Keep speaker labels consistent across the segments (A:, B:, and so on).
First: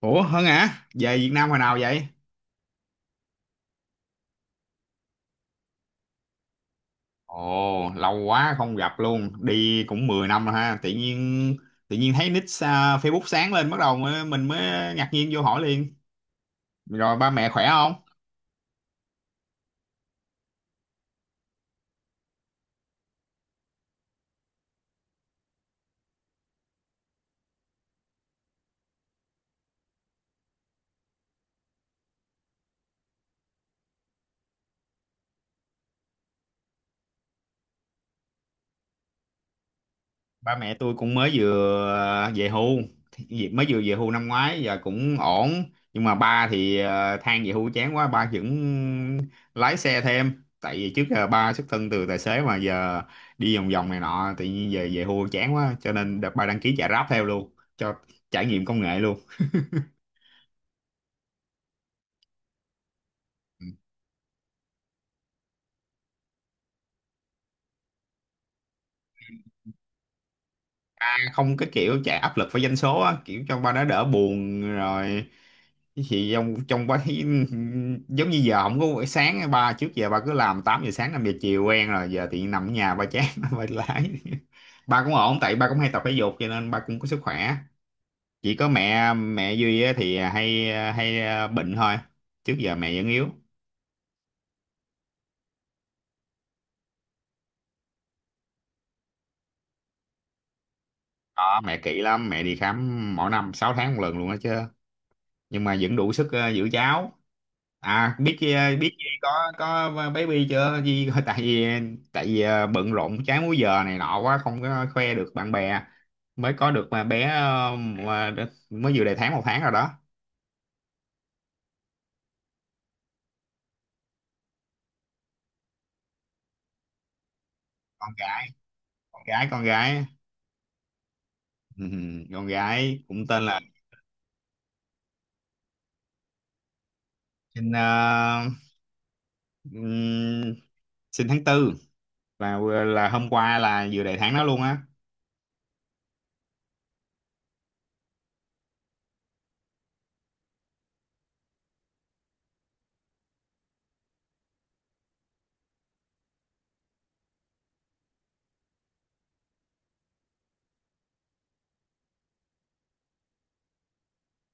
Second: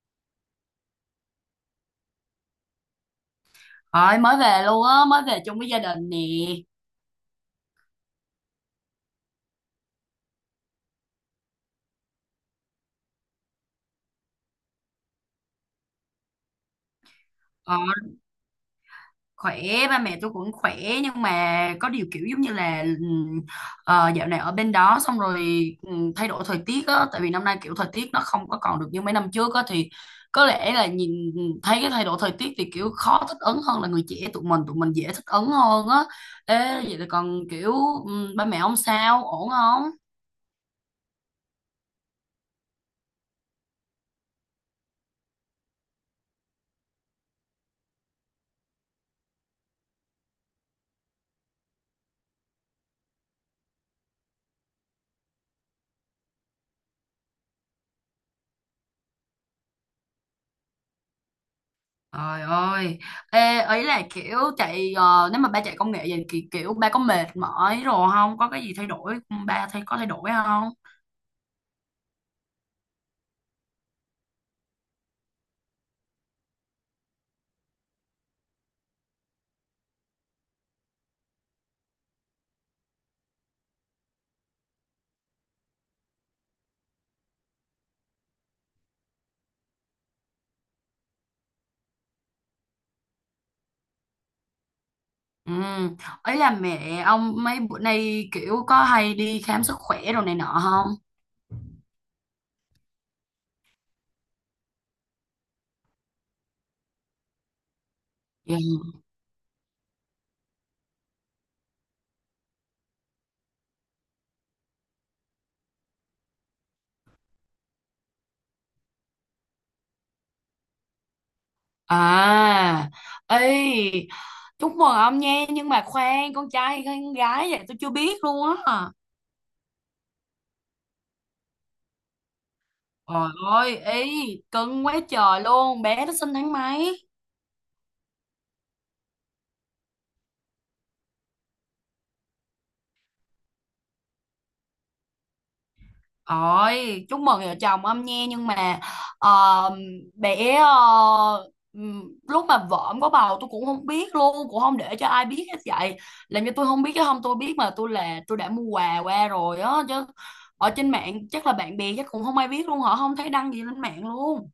A: Ủa Hân hả? Về Việt Nam hồi nào vậy?
B: Rồi mới về luôn á, mới về chung với gia đình nè.
A: Ồ, lâu quá không gặp luôn. Đi cũng 10 năm rồi ha. Tự nhiên thấy nick à, Facebook sáng lên bắt đầu mình mới ngạc nhiên vô hỏi liền. Rồi ba mẹ khỏe
B: Ờ,
A: không?
B: Khỏe, ba mẹ tôi cũng khỏe nhưng mà có điều kiểu giống như là dạo này ở bên đó xong rồi thay đổi thời tiết á, tại vì năm nay kiểu thời tiết nó không có còn được như mấy năm trước á, thì có lẽ là nhìn thấy cái thay đổi thời tiết thì kiểu khó thích ứng hơn là người trẻ tụi mình dễ thích ứng hơn á. Ê, vậy là còn kiểu ba mẹ ông sao, ổn không?
A: Ba mẹ tôi cũng mới vừa à, về hưu. Mới vừa về hưu năm ngoái giờ cũng ổn, nhưng mà ba thì than về hưu chán quá ba vẫn lái xe thêm. Tại vì trước giờ ba xuất thân từ tài xế mà giờ đi vòng vòng này nọ, tự nhiên về về hưu chán quá cho nên đợt ba đăng ký chạy Grab theo luôn cho trải nghiệm công nghệ luôn.
B: Trời ơi, ê, ấy là kiểu chạy nếu mà ba chạy công nghệ vậy thì kiểu ba có mệt mỏi rồi không? Có cái gì thay đổi ba có thay đổi không?
A: À, không, cái kiểu chạy áp lực với doanh số á kiểu cho ba nó đỡ buồn rồi. Chứ chị trong trong bấy giống như giờ không có buổi sáng á, ba trước giờ ba cứ làm 8 giờ sáng 5 giờ chiều quen rồi, giờ thì nằm ở nhà ba chán ba lái. Ba cũng ổn tại ba cũng hay tập thể dục cho nên ba cũng có sức khỏe. Chỉ có mẹ mẹ Duy á, thì hay hay ờ, bệnh thôi. Trước giờ mẹ vẫn yếu.
B: Ừ, ấy là mẹ ông mấy bữa nay kiểu có hay đi khám sức khỏe rồi này nọ không?
A: Đó, mẹ kỹ lắm, mẹ đi khám mỗi năm 6 tháng một lần luôn đó chứ, nhưng mà vẫn đủ sức giữ cháu. À, biết chi
B: Dạ.
A: biết gì có baby chưa? Gì tại vì bận rộn trái múi giờ này nọ quá không có khoe được bạn bè. Mới có được mà bé mới vừa đầy tháng 1 tháng rồi đó.
B: À, ấy, chúc mừng ông nha, nhưng mà khoan, con trai hay con gái vậy? Tôi chưa
A: Con
B: biết
A: gái,
B: luôn á.
A: con gái, con gái. Con gái cũng
B: Trời
A: tên là
B: ơi, ý, cưng quá trời luôn, bé nó sinh tháng mấy?
A: sinh ờ, ừm, sinh tháng tư, là là hôm qua là vừa đầy tháng đó luôn á.
B: Ôi, chúc mừng vợ chồng ông nha, nhưng mà ờ, bé ờ, ừm, lúc mà vợ ông có bầu tôi cũng không biết luôn, cũng không để cho ai biết hết vậy. Làm cho tôi không biết, chứ không tôi biết mà, tôi là tôi đã mua quà qua rồi á chứ. Ở trên mạng chắc là bạn bè chắc cũng không ai biết luôn, họ không thấy đăng gì lên mạng luôn.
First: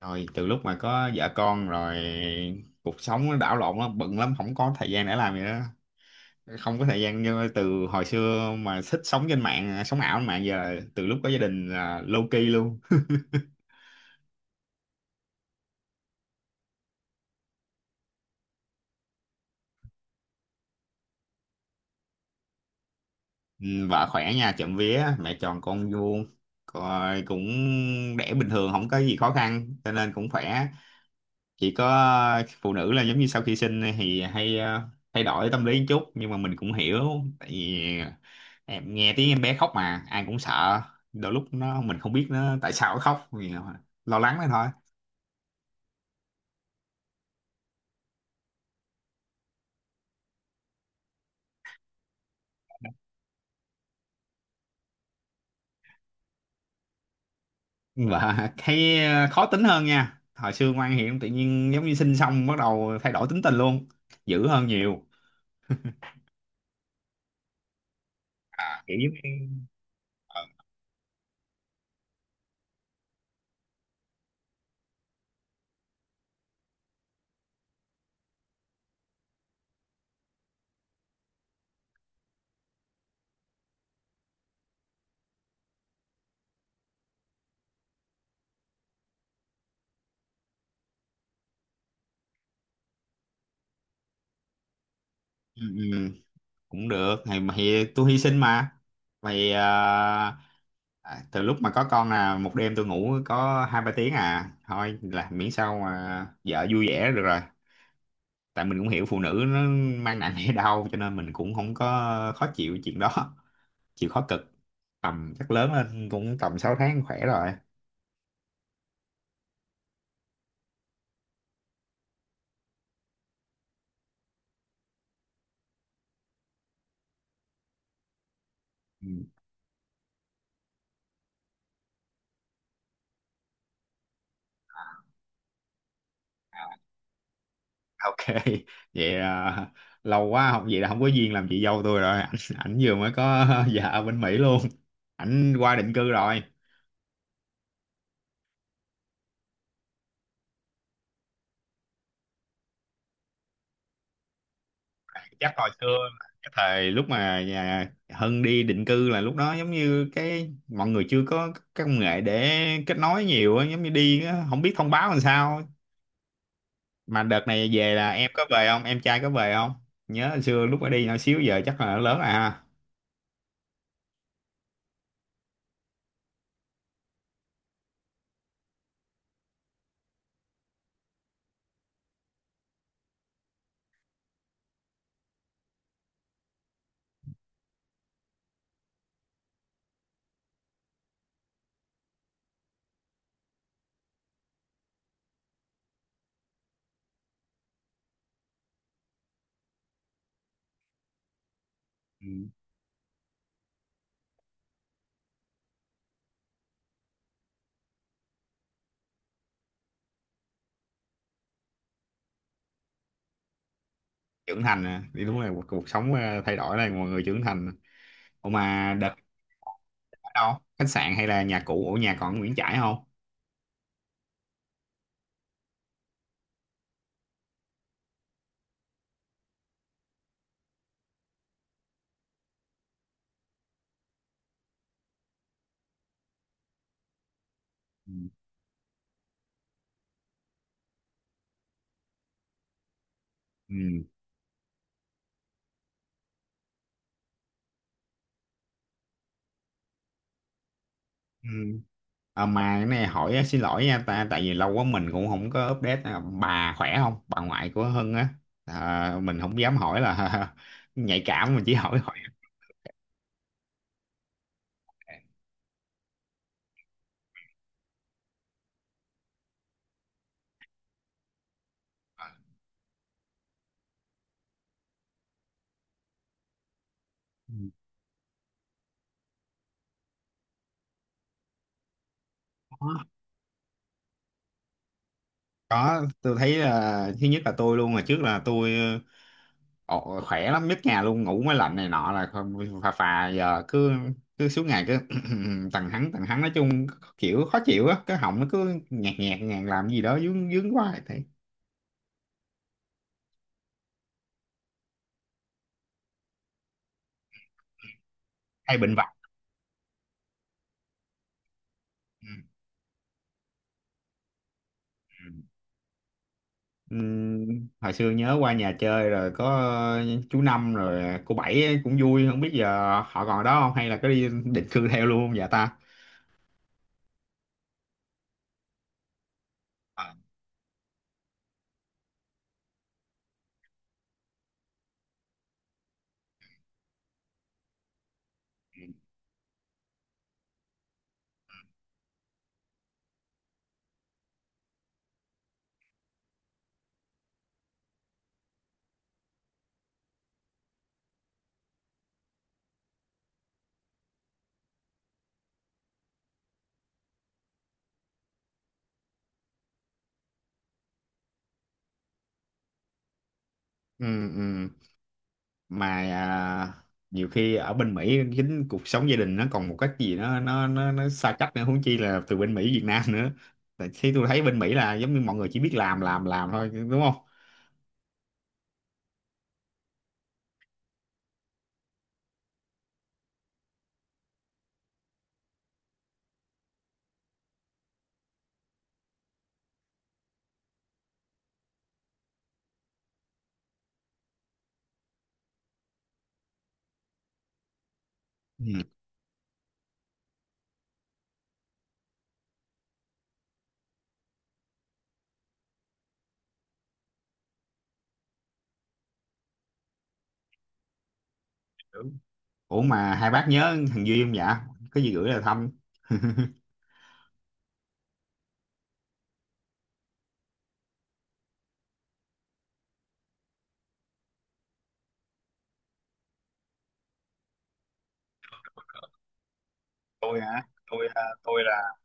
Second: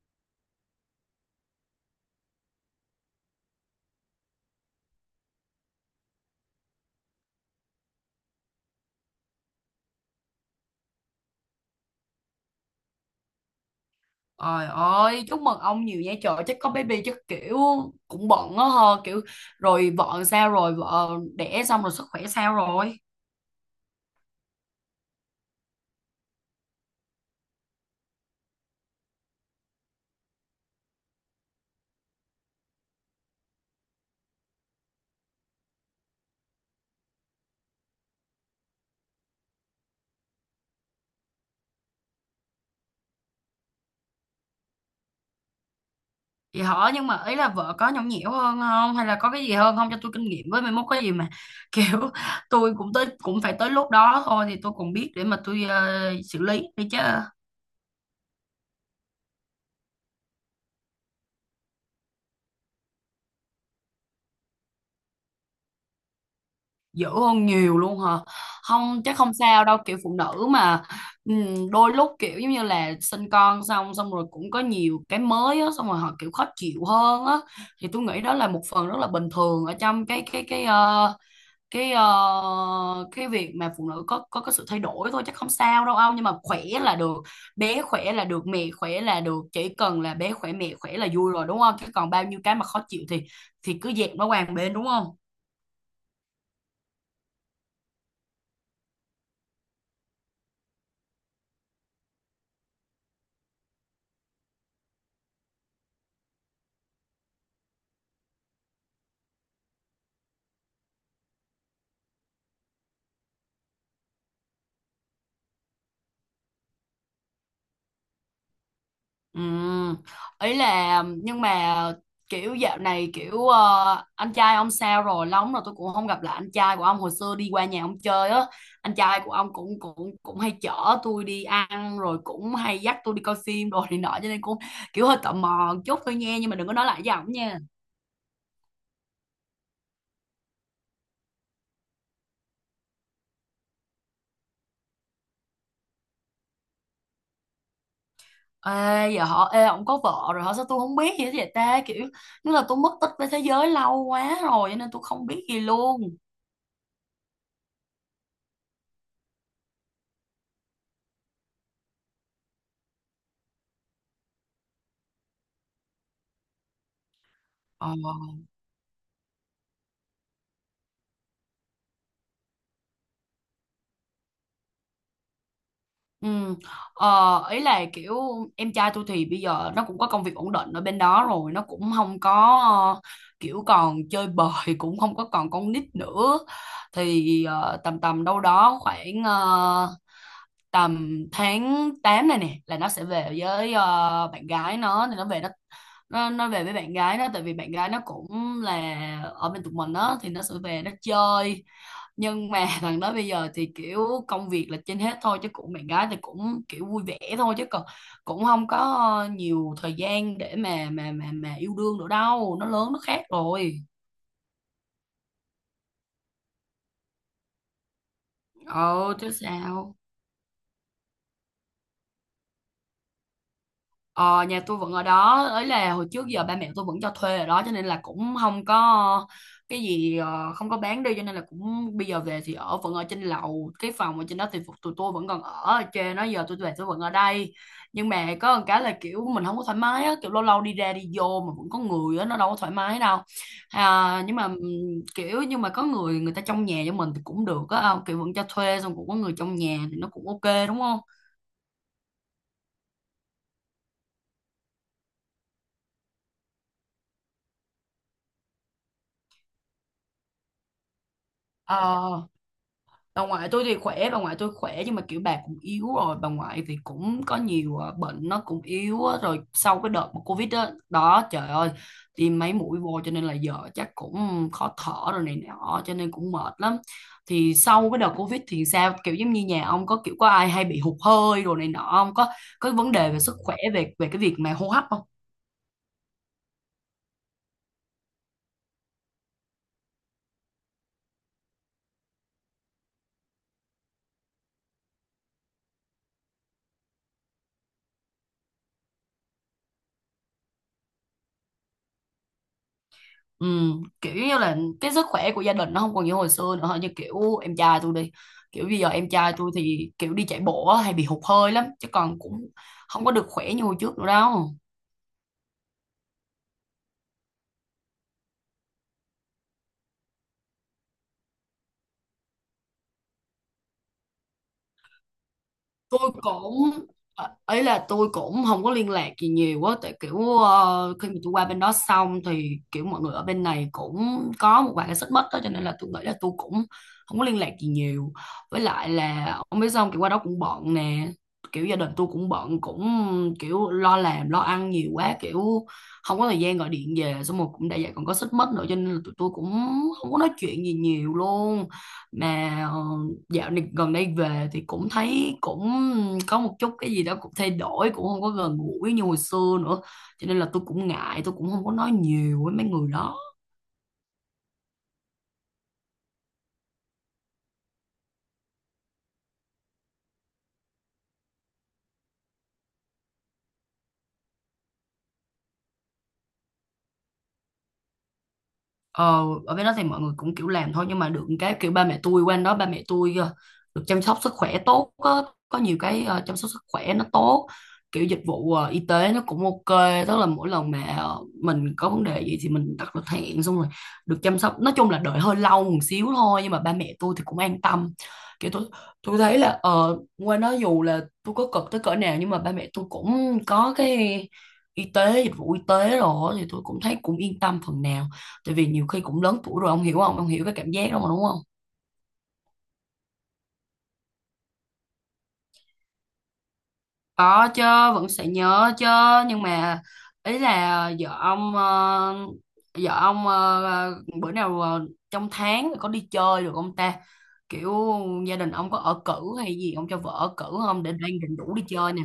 A: Rồi từ lúc mà có vợ con rồi, cuộc sống nó đảo lộn lắm, bận lắm không có thời gian để làm gì đó. Không có thời gian như từ hồi xưa mà thích sống trên mạng, sống ảo trên mạng, giờ từ lúc có gia đình là low key luôn.
B: Trời ơi, chúc mừng ông nhiều nha, trời, chắc có baby chắc kiểu cũng bận á hờ, kiểu rồi vợ sao rồi, vợ đẻ xong rồi sức khỏe sao rồi?
A: Ừ, vợ khỏe nha, trộm vía mẹ tròn con vuông, rồi cũng đẻ bình thường không có gì khó khăn cho nên cũng khỏe. Chỉ có phụ nữ là giống như sau khi sinh thì hay thay đổi tâm lý một chút, nhưng mà mình cũng hiểu. Tại vì em nghe tiếng em bé khóc mà ai cũng sợ, đôi lúc nó mình không biết nó tại sao nó khóc vì lo lắng đó thôi.
B: Vậy hả? Nhưng mà ý là vợ có nhõng nhẽo hơn không? Hay là có cái gì hơn không, cho tôi kinh nghiệm với, mai mốt có gì mà kiểu tôi cũng tới, cũng phải tới lúc đó thôi, thì tôi còn biết để mà tôi xử lý đi chứ.
A: Và thấy khó tính hơn nha, hồi xưa ngoan hiền tự nhiên giống như sinh xong bắt đầu thay đổi tính tình luôn, dữ hơn nhiều.
B: Dữ hơn nhiều luôn hả?
A: À, kiểu
B: Không,
A: giống
B: chắc không
A: như
B: sao đâu, kiểu phụ
A: ờ,
B: nữ mà. Đôi lúc kiểu giống như là sinh con xong, xong rồi cũng có nhiều cái mới á, xong rồi họ kiểu khó chịu hơn á, thì tôi nghĩ đó là một phần rất là bình thường ở trong cái ờ, cái việc mà phụ nữ có sự thay đổi thôi, chắc không sao đâu ông, nhưng mà khỏe là được, bé khỏe là được, mẹ khỏe là được, chỉ cần là bé khỏe mẹ khỏe là vui rồi đúng không, chứ còn bao nhiêu cái mà khó chịu thì cứ dẹp nó qua một bên đúng không?
A: ừ, ừ, cũng được thì, mà thì tôi hy sinh mà. Mày à, từ lúc mà có con là một đêm tôi ngủ có hai ba tiếng à thôi, là miễn sao mà vợ vui vẻ là được rồi. Tại mình cũng hiểu phụ nữ nó mang nặng hay đau cho nên mình cũng không có khó chịu chuyện đó. Chịu khó cực, tầm chắc lớn lên cũng tầm 6 tháng khỏe rồi.
B: Ừ. Ý là nhưng mà kiểu dạo này kiểu anh trai ông sao rồi, lâu lắm rồi tôi cũng không gặp lại anh trai của ông, hồi xưa đi qua nhà ông chơi á, anh
A: Ừ.
B: trai của ông cũng cũng cũng hay chở tôi đi ăn rồi cũng hay dắt tôi đi coi phim rồi này nọ, cho nên cũng kiểu hơi tò mò một chút thôi nha, nhưng mà đừng có
A: À,
B: nói lại với ổng nha.
A: ok vậy à, lâu quá học vậy là không có duyên làm chị dâu tôi rồi ảnh vừa mới có vợ ở bên Mỹ luôn, ảnh qua định cư rồi.
B: Ê giờ họ, ê, ông có vợ rồi hả, sao tôi không biết gì hết vậy ta, kiểu như là tôi mất tích với thế giới lâu quá rồi cho nên tôi không biết
A: Chắc
B: gì
A: hồi xưa
B: luôn.
A: cái thời lúc mà nhà Hân đi định cư là lúc đó giống như cái mọi người chưa có các công nghệ để kết nối nhiều á, giống như đi á, không biết thông báo làm sao. Mà đợt này
B: Ờ.
A: về là em có về không, em trai có về không, nhớ hồi xưa lúc ở đi nhỏ xíu giờ chắc là lớn rồi ha.
B: Ừ. Ờ, ý là kiểu em trai tôi thì bây giờ nó cũng có công việc ổn định ở bên đó rồi, nó cũng không có ờ, kiểu còn chơi bời, cũng không có còn con nít nữa, thì tầm tầm đâu đó khoảng tầm tháng 8 này nè là nó sẽ về với bạn gái nó, thì nó về với bạn gái nó, tại vì bạn gái nó cũng là ở bên tụi mình đó, thì nó sẽ về nó chơi. Nhưng mà thằng đó bây giờ thì kiểu công việc là trên hết thôi, chứ cũng bạn gái thì cũng kiểu vui vẻ thôi, chứ còn cũng không có nhiều thời gian để mà yêu đương nữa đâu, nó lớn nó khác rồi.
A: Trưởng thành à. Thì đúng là cuộc sống thay đổi là mọi người trưởng thành. Ủa mà
B: Ờ
A: đợt
B: chứ sao.
A: ở đâu, khách sạn hay là nhà cũ, ở nhà còn ở Nguyễn Trãi không?
B: Ờ, nhà tôi vẫn ở đó, ấy là hồi trước giờ ba mẹ tôi vẫn cho thuê ở đó, cho nên là cũng không có cái gì không có bán đi, cho nên là cũng bây giờ về thì ở vẫn ở trên lầu, cái phòng ở trên đó thì tụi tôi vẫn còn ở ở trên đó, giờ tôi về tôi vẫn ở đây. Nhưng
A: Ừ.
B: mà có một cái là kiểu mình không có thoải mái á, kiểu lâu lâu đi ra đi vô mà vẫn có người á, nó đâu có thoải mái đâu.
A: Ừ.
B: Nhưng mà kiểu nhưng mà có người người ta trong nhà cho mình thì cũng được á, kiểu vẫn cho thuê xong cũng có người trong nhà thì nó cũng ok đúng không.
A: Ừ. À, mà cái này hỏi á, xin lỗi nha ta, tại vì lâu quá mình cũng không có update à, bà khỏe không, bà ngoại của Hưng á. À, mình không dám hỏi là nhạy cảm, mình chỉ hỏi hỏi
B: Ờ, bà ngoại tôi thì khỏe, bà ngoại tôi khỏe nhưng mà kiểu bà cũng yếu rồi, bà ngoại thì cũng có nhiều bệnh, nó cũng yếu á. Rồi sau cái đợt mà covid đó, đó trời ơi, tiêm mấy mũi vô cho nên là giờ chắc cũng khó thở rồi này nọ, cho nên cũng mệt lắm. Thì
A: Ừ.
B: sau cái đợt covid thì sao, kiểu giống như nhà ông có kiểu có ai hay bị hụt hơi rồi này nọ không, có có vấn đề về sức khỏe, về về cái việc mà hô hấp không?
A: Có, tôi thấy là thứ nhất là tôi luôn mà, trước là tôi ồ, khỏe lắm nhất nhà luôn, ngủ mới lạnh này nọ là không, phà phà. Giờ cứ cứ suốt ngày cứ tần hắng tần hắng, nói chung kiểu khó chịu á, cái họng nó cứ nhạt nhạt nhạt làm gì đó, dướng dướng quá thế.
B: Ừ, kiểu như là cái sức khỏe của gia đình nó không còn như hồi xưa nữa, như kiểu em trai tôi đi, kiểu
A: Hay
B: bây giờ
A: bệnh
B: em
A: vặt.
B: trai tôi thì kiểu đi chạy bộ á, hay bị hụt hơi lắm, chứ còn
A: Ừ.
B: cũng không có được khỏe như hồi trước nữa đâu.
A: Ừ. Hồi xưa nhớ qua nhà chơi rồi có chú Năm rồi cô Bảy ấy cũng vui, không biết giờ họ còn ở đó không, hay là có đi định cư theo luôn không vậy ta.
B: tôi cũng Ấy là tôi cũng không có liên lạc gì nhiều quá, tại
A: Ờ.
B: kiểu khi mà tôi qua bên đó xong thì kiểu mọi người ở bên này cũng có một vài cái xích mích đó, cho nên là tôi nghĩ là tôi cũng không có liên lạc gì nhiều, với lại là ông biết, xong kiểu qua đó cũng bận nè, kiểu gia đình tôi cũng bận, cũng kiểu lo làm lo ăn nhiều quá, kiểu không có thời gian gọi điện về, xong rồi cũng đã vậy còn có xích mích nữa, cho nên là tụi tôi cũng không có nói chuyện gì nhiều luôn. Mà dạo này gần đây về thì cũng thấy cũng có một chút cái gì đó cũng thay đổi, cũng không có gần gũi như hồi xưa nữa, cho nên là tôi cũng ngại, tôi cũng không có nói nhiều với mấy người đó.
A: Ừ, ừ. Mà à, nhiều khi ở bên Mỹ chính cuộc sống gia đình nó còn một cách gì nó xa cách nữa, huống chi là từ bên Mỹ Việt Nam nữa. Tại khi tôi thấy bên Mỹ là giống như mọi người chỉ biết làm thôi, đúng không.
B: Ờ, ở bên đó thì mọi người cũng kiểu làm thôi, nhưng mà được cái kiểu ba mẹ tôi qua đó, ba mẹ tôi được chăm sóc sức khỏe tốt, có nhiều cái chăm sóc sức khỏe nó tốt, kiểu dịch vụ y tế nó cũng ok, tức là mỗi lần mà mình có vấn đề gì thì mình đặt lịch hẹn xong rồi được chăm sóc, nói chung là đợi hơi lâu một xíu thôi, nhưng mà ba mẹ tôi thì cũng an tâm. kiểu tôi
A: Ừ.
B: tôi thấy là qua đó dù là tôi có cực tới cỡ nào nhưng mà ba mẹ tôi cũng có cái y tế, dịch vụ y tế rồi, thì tôi cũng thấy cũng yên tâm phần nào, tại vì nhiều khi cũng lớn tuổi rồi ông hiểu không, ông hiểu cái cảm giác đó mà đúng không.
A: Đúng. Ủa mà hai bác nhớ thằng Duy không dạ, có gì gửi là thăm.
B: Có chứ, vẫn sẽ nhớ chứ. Nhưng mà ý là vợ ông bữa nào trong tháng có đi chơi được không ta, kiểu gia đình ông có ở cữ hay gì, ông cho vợ ở
A: tôi
B: cữ
A: hả
B: không, để
A: tôi
B: đang
A: à,
B: định rủ
A: tôi
B: đi
A: là
B: chơi nè.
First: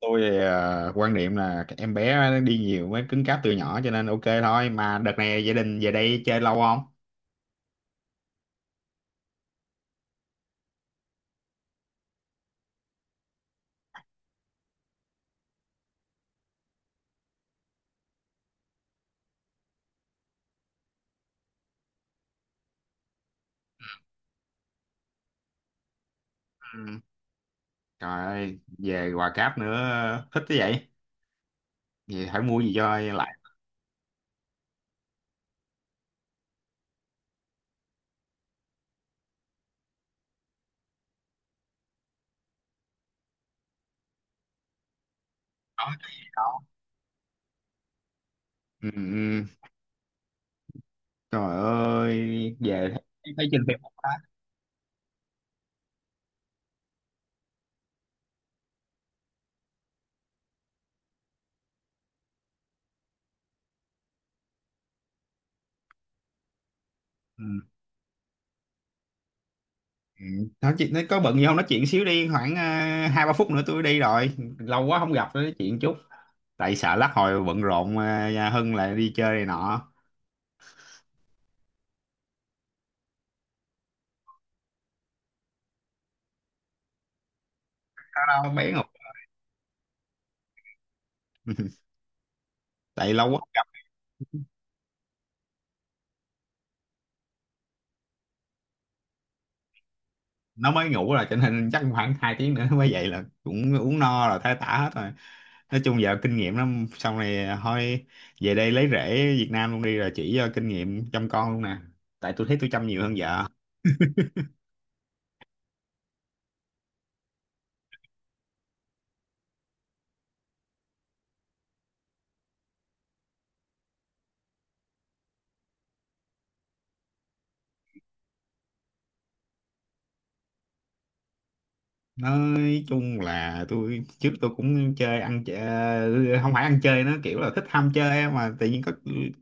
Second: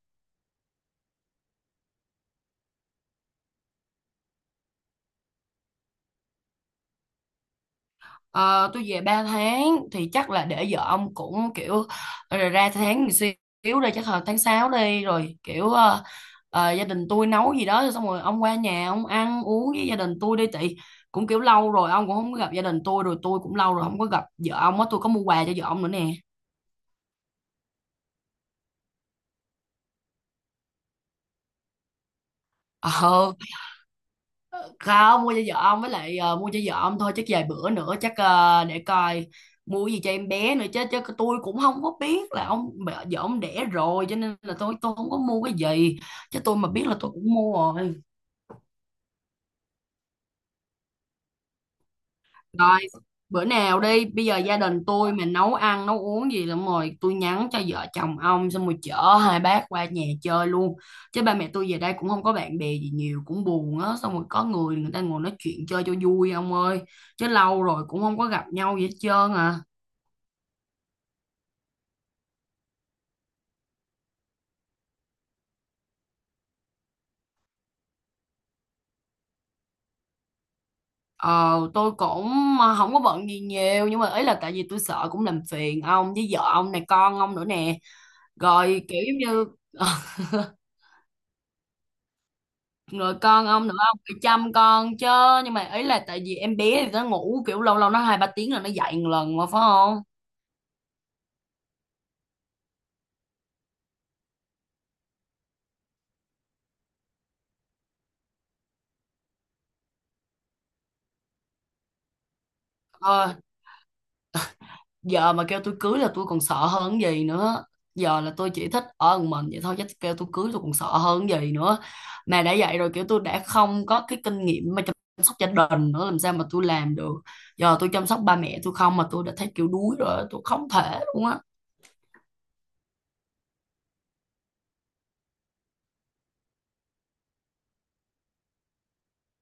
A: tôi à, quan niệm là cái em bé nó đi nhiều mới cứng cáp từ nhỏ cho nên ok thôi. Mà đợt này gia đình về đây chơi lâu không?
B: Ờ, tôi về 3 tháng thì chắc là để vợ ông cũng kiểu rồi ra tháng một xíu đây chắc là tháng 6 đi, rồi kiểu gia đình tôi nấu gì đó xong rồi ông qua nhà, ông ăn uống với gia đình tôi đi, tại cũng kiểu lâu rồi ông cũng không có gặp gia đình tôi, rồi tôi cũng lâu rồi không có gặp vợ ông á, tôi có mua quà cho vợ ông nữa nè.
A: Ừ. Trời ơi về Hòa Cáp nữa, thích thế vậy. Vậy phải mua gì cho
B: Ờ,
A: lại,
B: không, mua cho vợ ông với lại mua cho vợ ông thôi, chắc vài bữa nữa chắc để coi mua gì cho em bé nữa chứ, chứ tôi cũng không có biết là vợ ông đẻ rồi, cho nên là tôi không có mua cái
A: có
B: gì,
A: cái gì
B: chứ tôi
A: đó.
B: mà biết là tôi cũng mua rồi.
A: Ừ, ừ. Trời ơi
B: Rồi,
A: về thấy,
B: bữa
A: thấy trên
B: nào
A: Facebook
B: đi,
A: đó.
B: bây giờ gia đình tôi mà nấu ăn, nấu uống gì lắm rồi, tôi nhắn cho vợ chồng ông xong rồi chở hai bác qua nhà chơi luôn. Chứ ba mẹ tôi về đây cũng không có bạn bè gì nhiều, cũng buồn á, xong rồi có người người ta ngồi nói chuyện chơi cho vui ông ơi. Chứ lâu
A: Ừ.
B: rồi cũng không có gặp nhau gì hết trơn à.
A: Ừ. Nói có bận gì không, nói chuyện xíu đi, khoảng hai ba phút nữa tôi đi rồi. Lâu quá không gặp nữa, nói chuyện chút, tại sợ lát hồi bận rộn nhà Hưng lại đi chơi này nọ.
B: Ờ, tôi cũng không có bận gì nhiều, nhưng mà ý là tại vì tôi sợ cũng làm phiền ông với vợ ông này, con ông nữa nè.
A: Đâu đâu, bé ngục.
B: Rồi kiểu giống như
A: Tại
B: rồi
A: lâu quá
B: con ông nữa, không phải chăm con chứ. Nhưng mà ấy là tại vì em bé thì nó ngủ kiểu lâu lâu nó hai ba tiếng là nó dậy một lần mà phải không.
A: nó mới ngủ rồi cho nên chắc khoảng 2 tiếng nữa nó mới dậy, là cũng uống no rồi thấy tả hết rồi. Nói chung giờ kinh nghiệm lắm xong này thôi, về đây lấy rễ Việt Nam luôn đi rồi chỉ cho kinh nghiệm chăm con luôn nè. Tại tôi thấy tôi chăm nhiều hơn
B: ờ,
A: vợ.
B: Giờ mà kêu tôi cưới là tôi còn sợ hơn cái gì nữa, giờ là tôi chỉ thích ở một mình vậy thôi, chứ kêu tôi cưới tôi còn sợ hơn cái gì nữa, mà đã vậy rồi kiểu tôi đã không có cái kinh nghiệm mà chăm sóc gia đình nữa, làm sao mà tôi làm được, giờ tôi chăm sóc ba mẹ tôi không mà tôi đã thấy kiểu đuối rồi, tôi không thể luôn á.
A: Nói chung là tôi, trước tôi cũng chơi, ăn chơi không phải ăn chơi, nó kiểu là thích ham chơi á, mà tự nhiên có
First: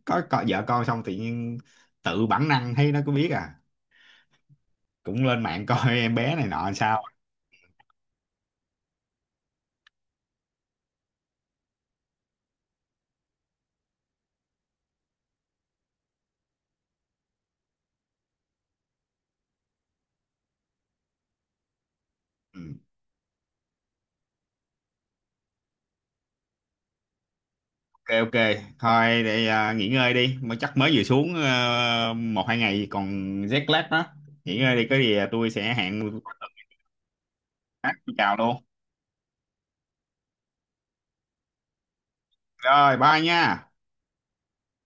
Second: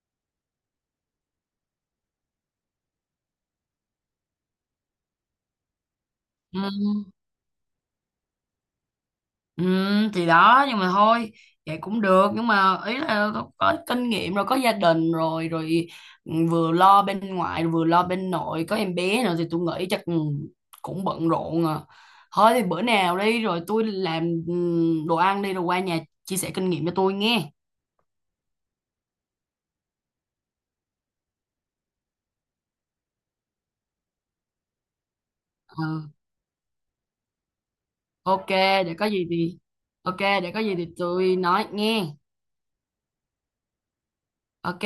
A: có, có vợ con xong, tự nhiên tự bản năng thấy nó cũng biết à, cũng lên mạng coi em bé này
B: Ừ.
A: nọ làm sao.
B: Ừ, thì đó, nhưng mà thôi vậy cũng được, nhưng mà ý là có kinh nghiệm rồi, có gia đình rồi rồi ừ, vừa lo bên ngoại vừa lo bên nội, có em bé nữa, thì tôi nghĩ chắc ừ, cũng bận rộn à. Thôi thì
A: Ừ.
B: bữa nào đi rồi tôi làm ừ, đồ ăn đi rồi qua nhà chia sẻ kinh nghiệm cho tôi nghe.
A: Ok ok. Thôi để à, nghỉ ngơi đi, mới chắc mới vừa xuống à, một hai ngày còn jet lag đó. Nghỉ ngơi đi, có gì à, tôi sẽ
B: Ừ,
A: hẹn khác, tôi chào
B: ok,
A: luôn.
B: để có gì thì tôi nói nghe.
A: Rồi bye nha.
B: Ok.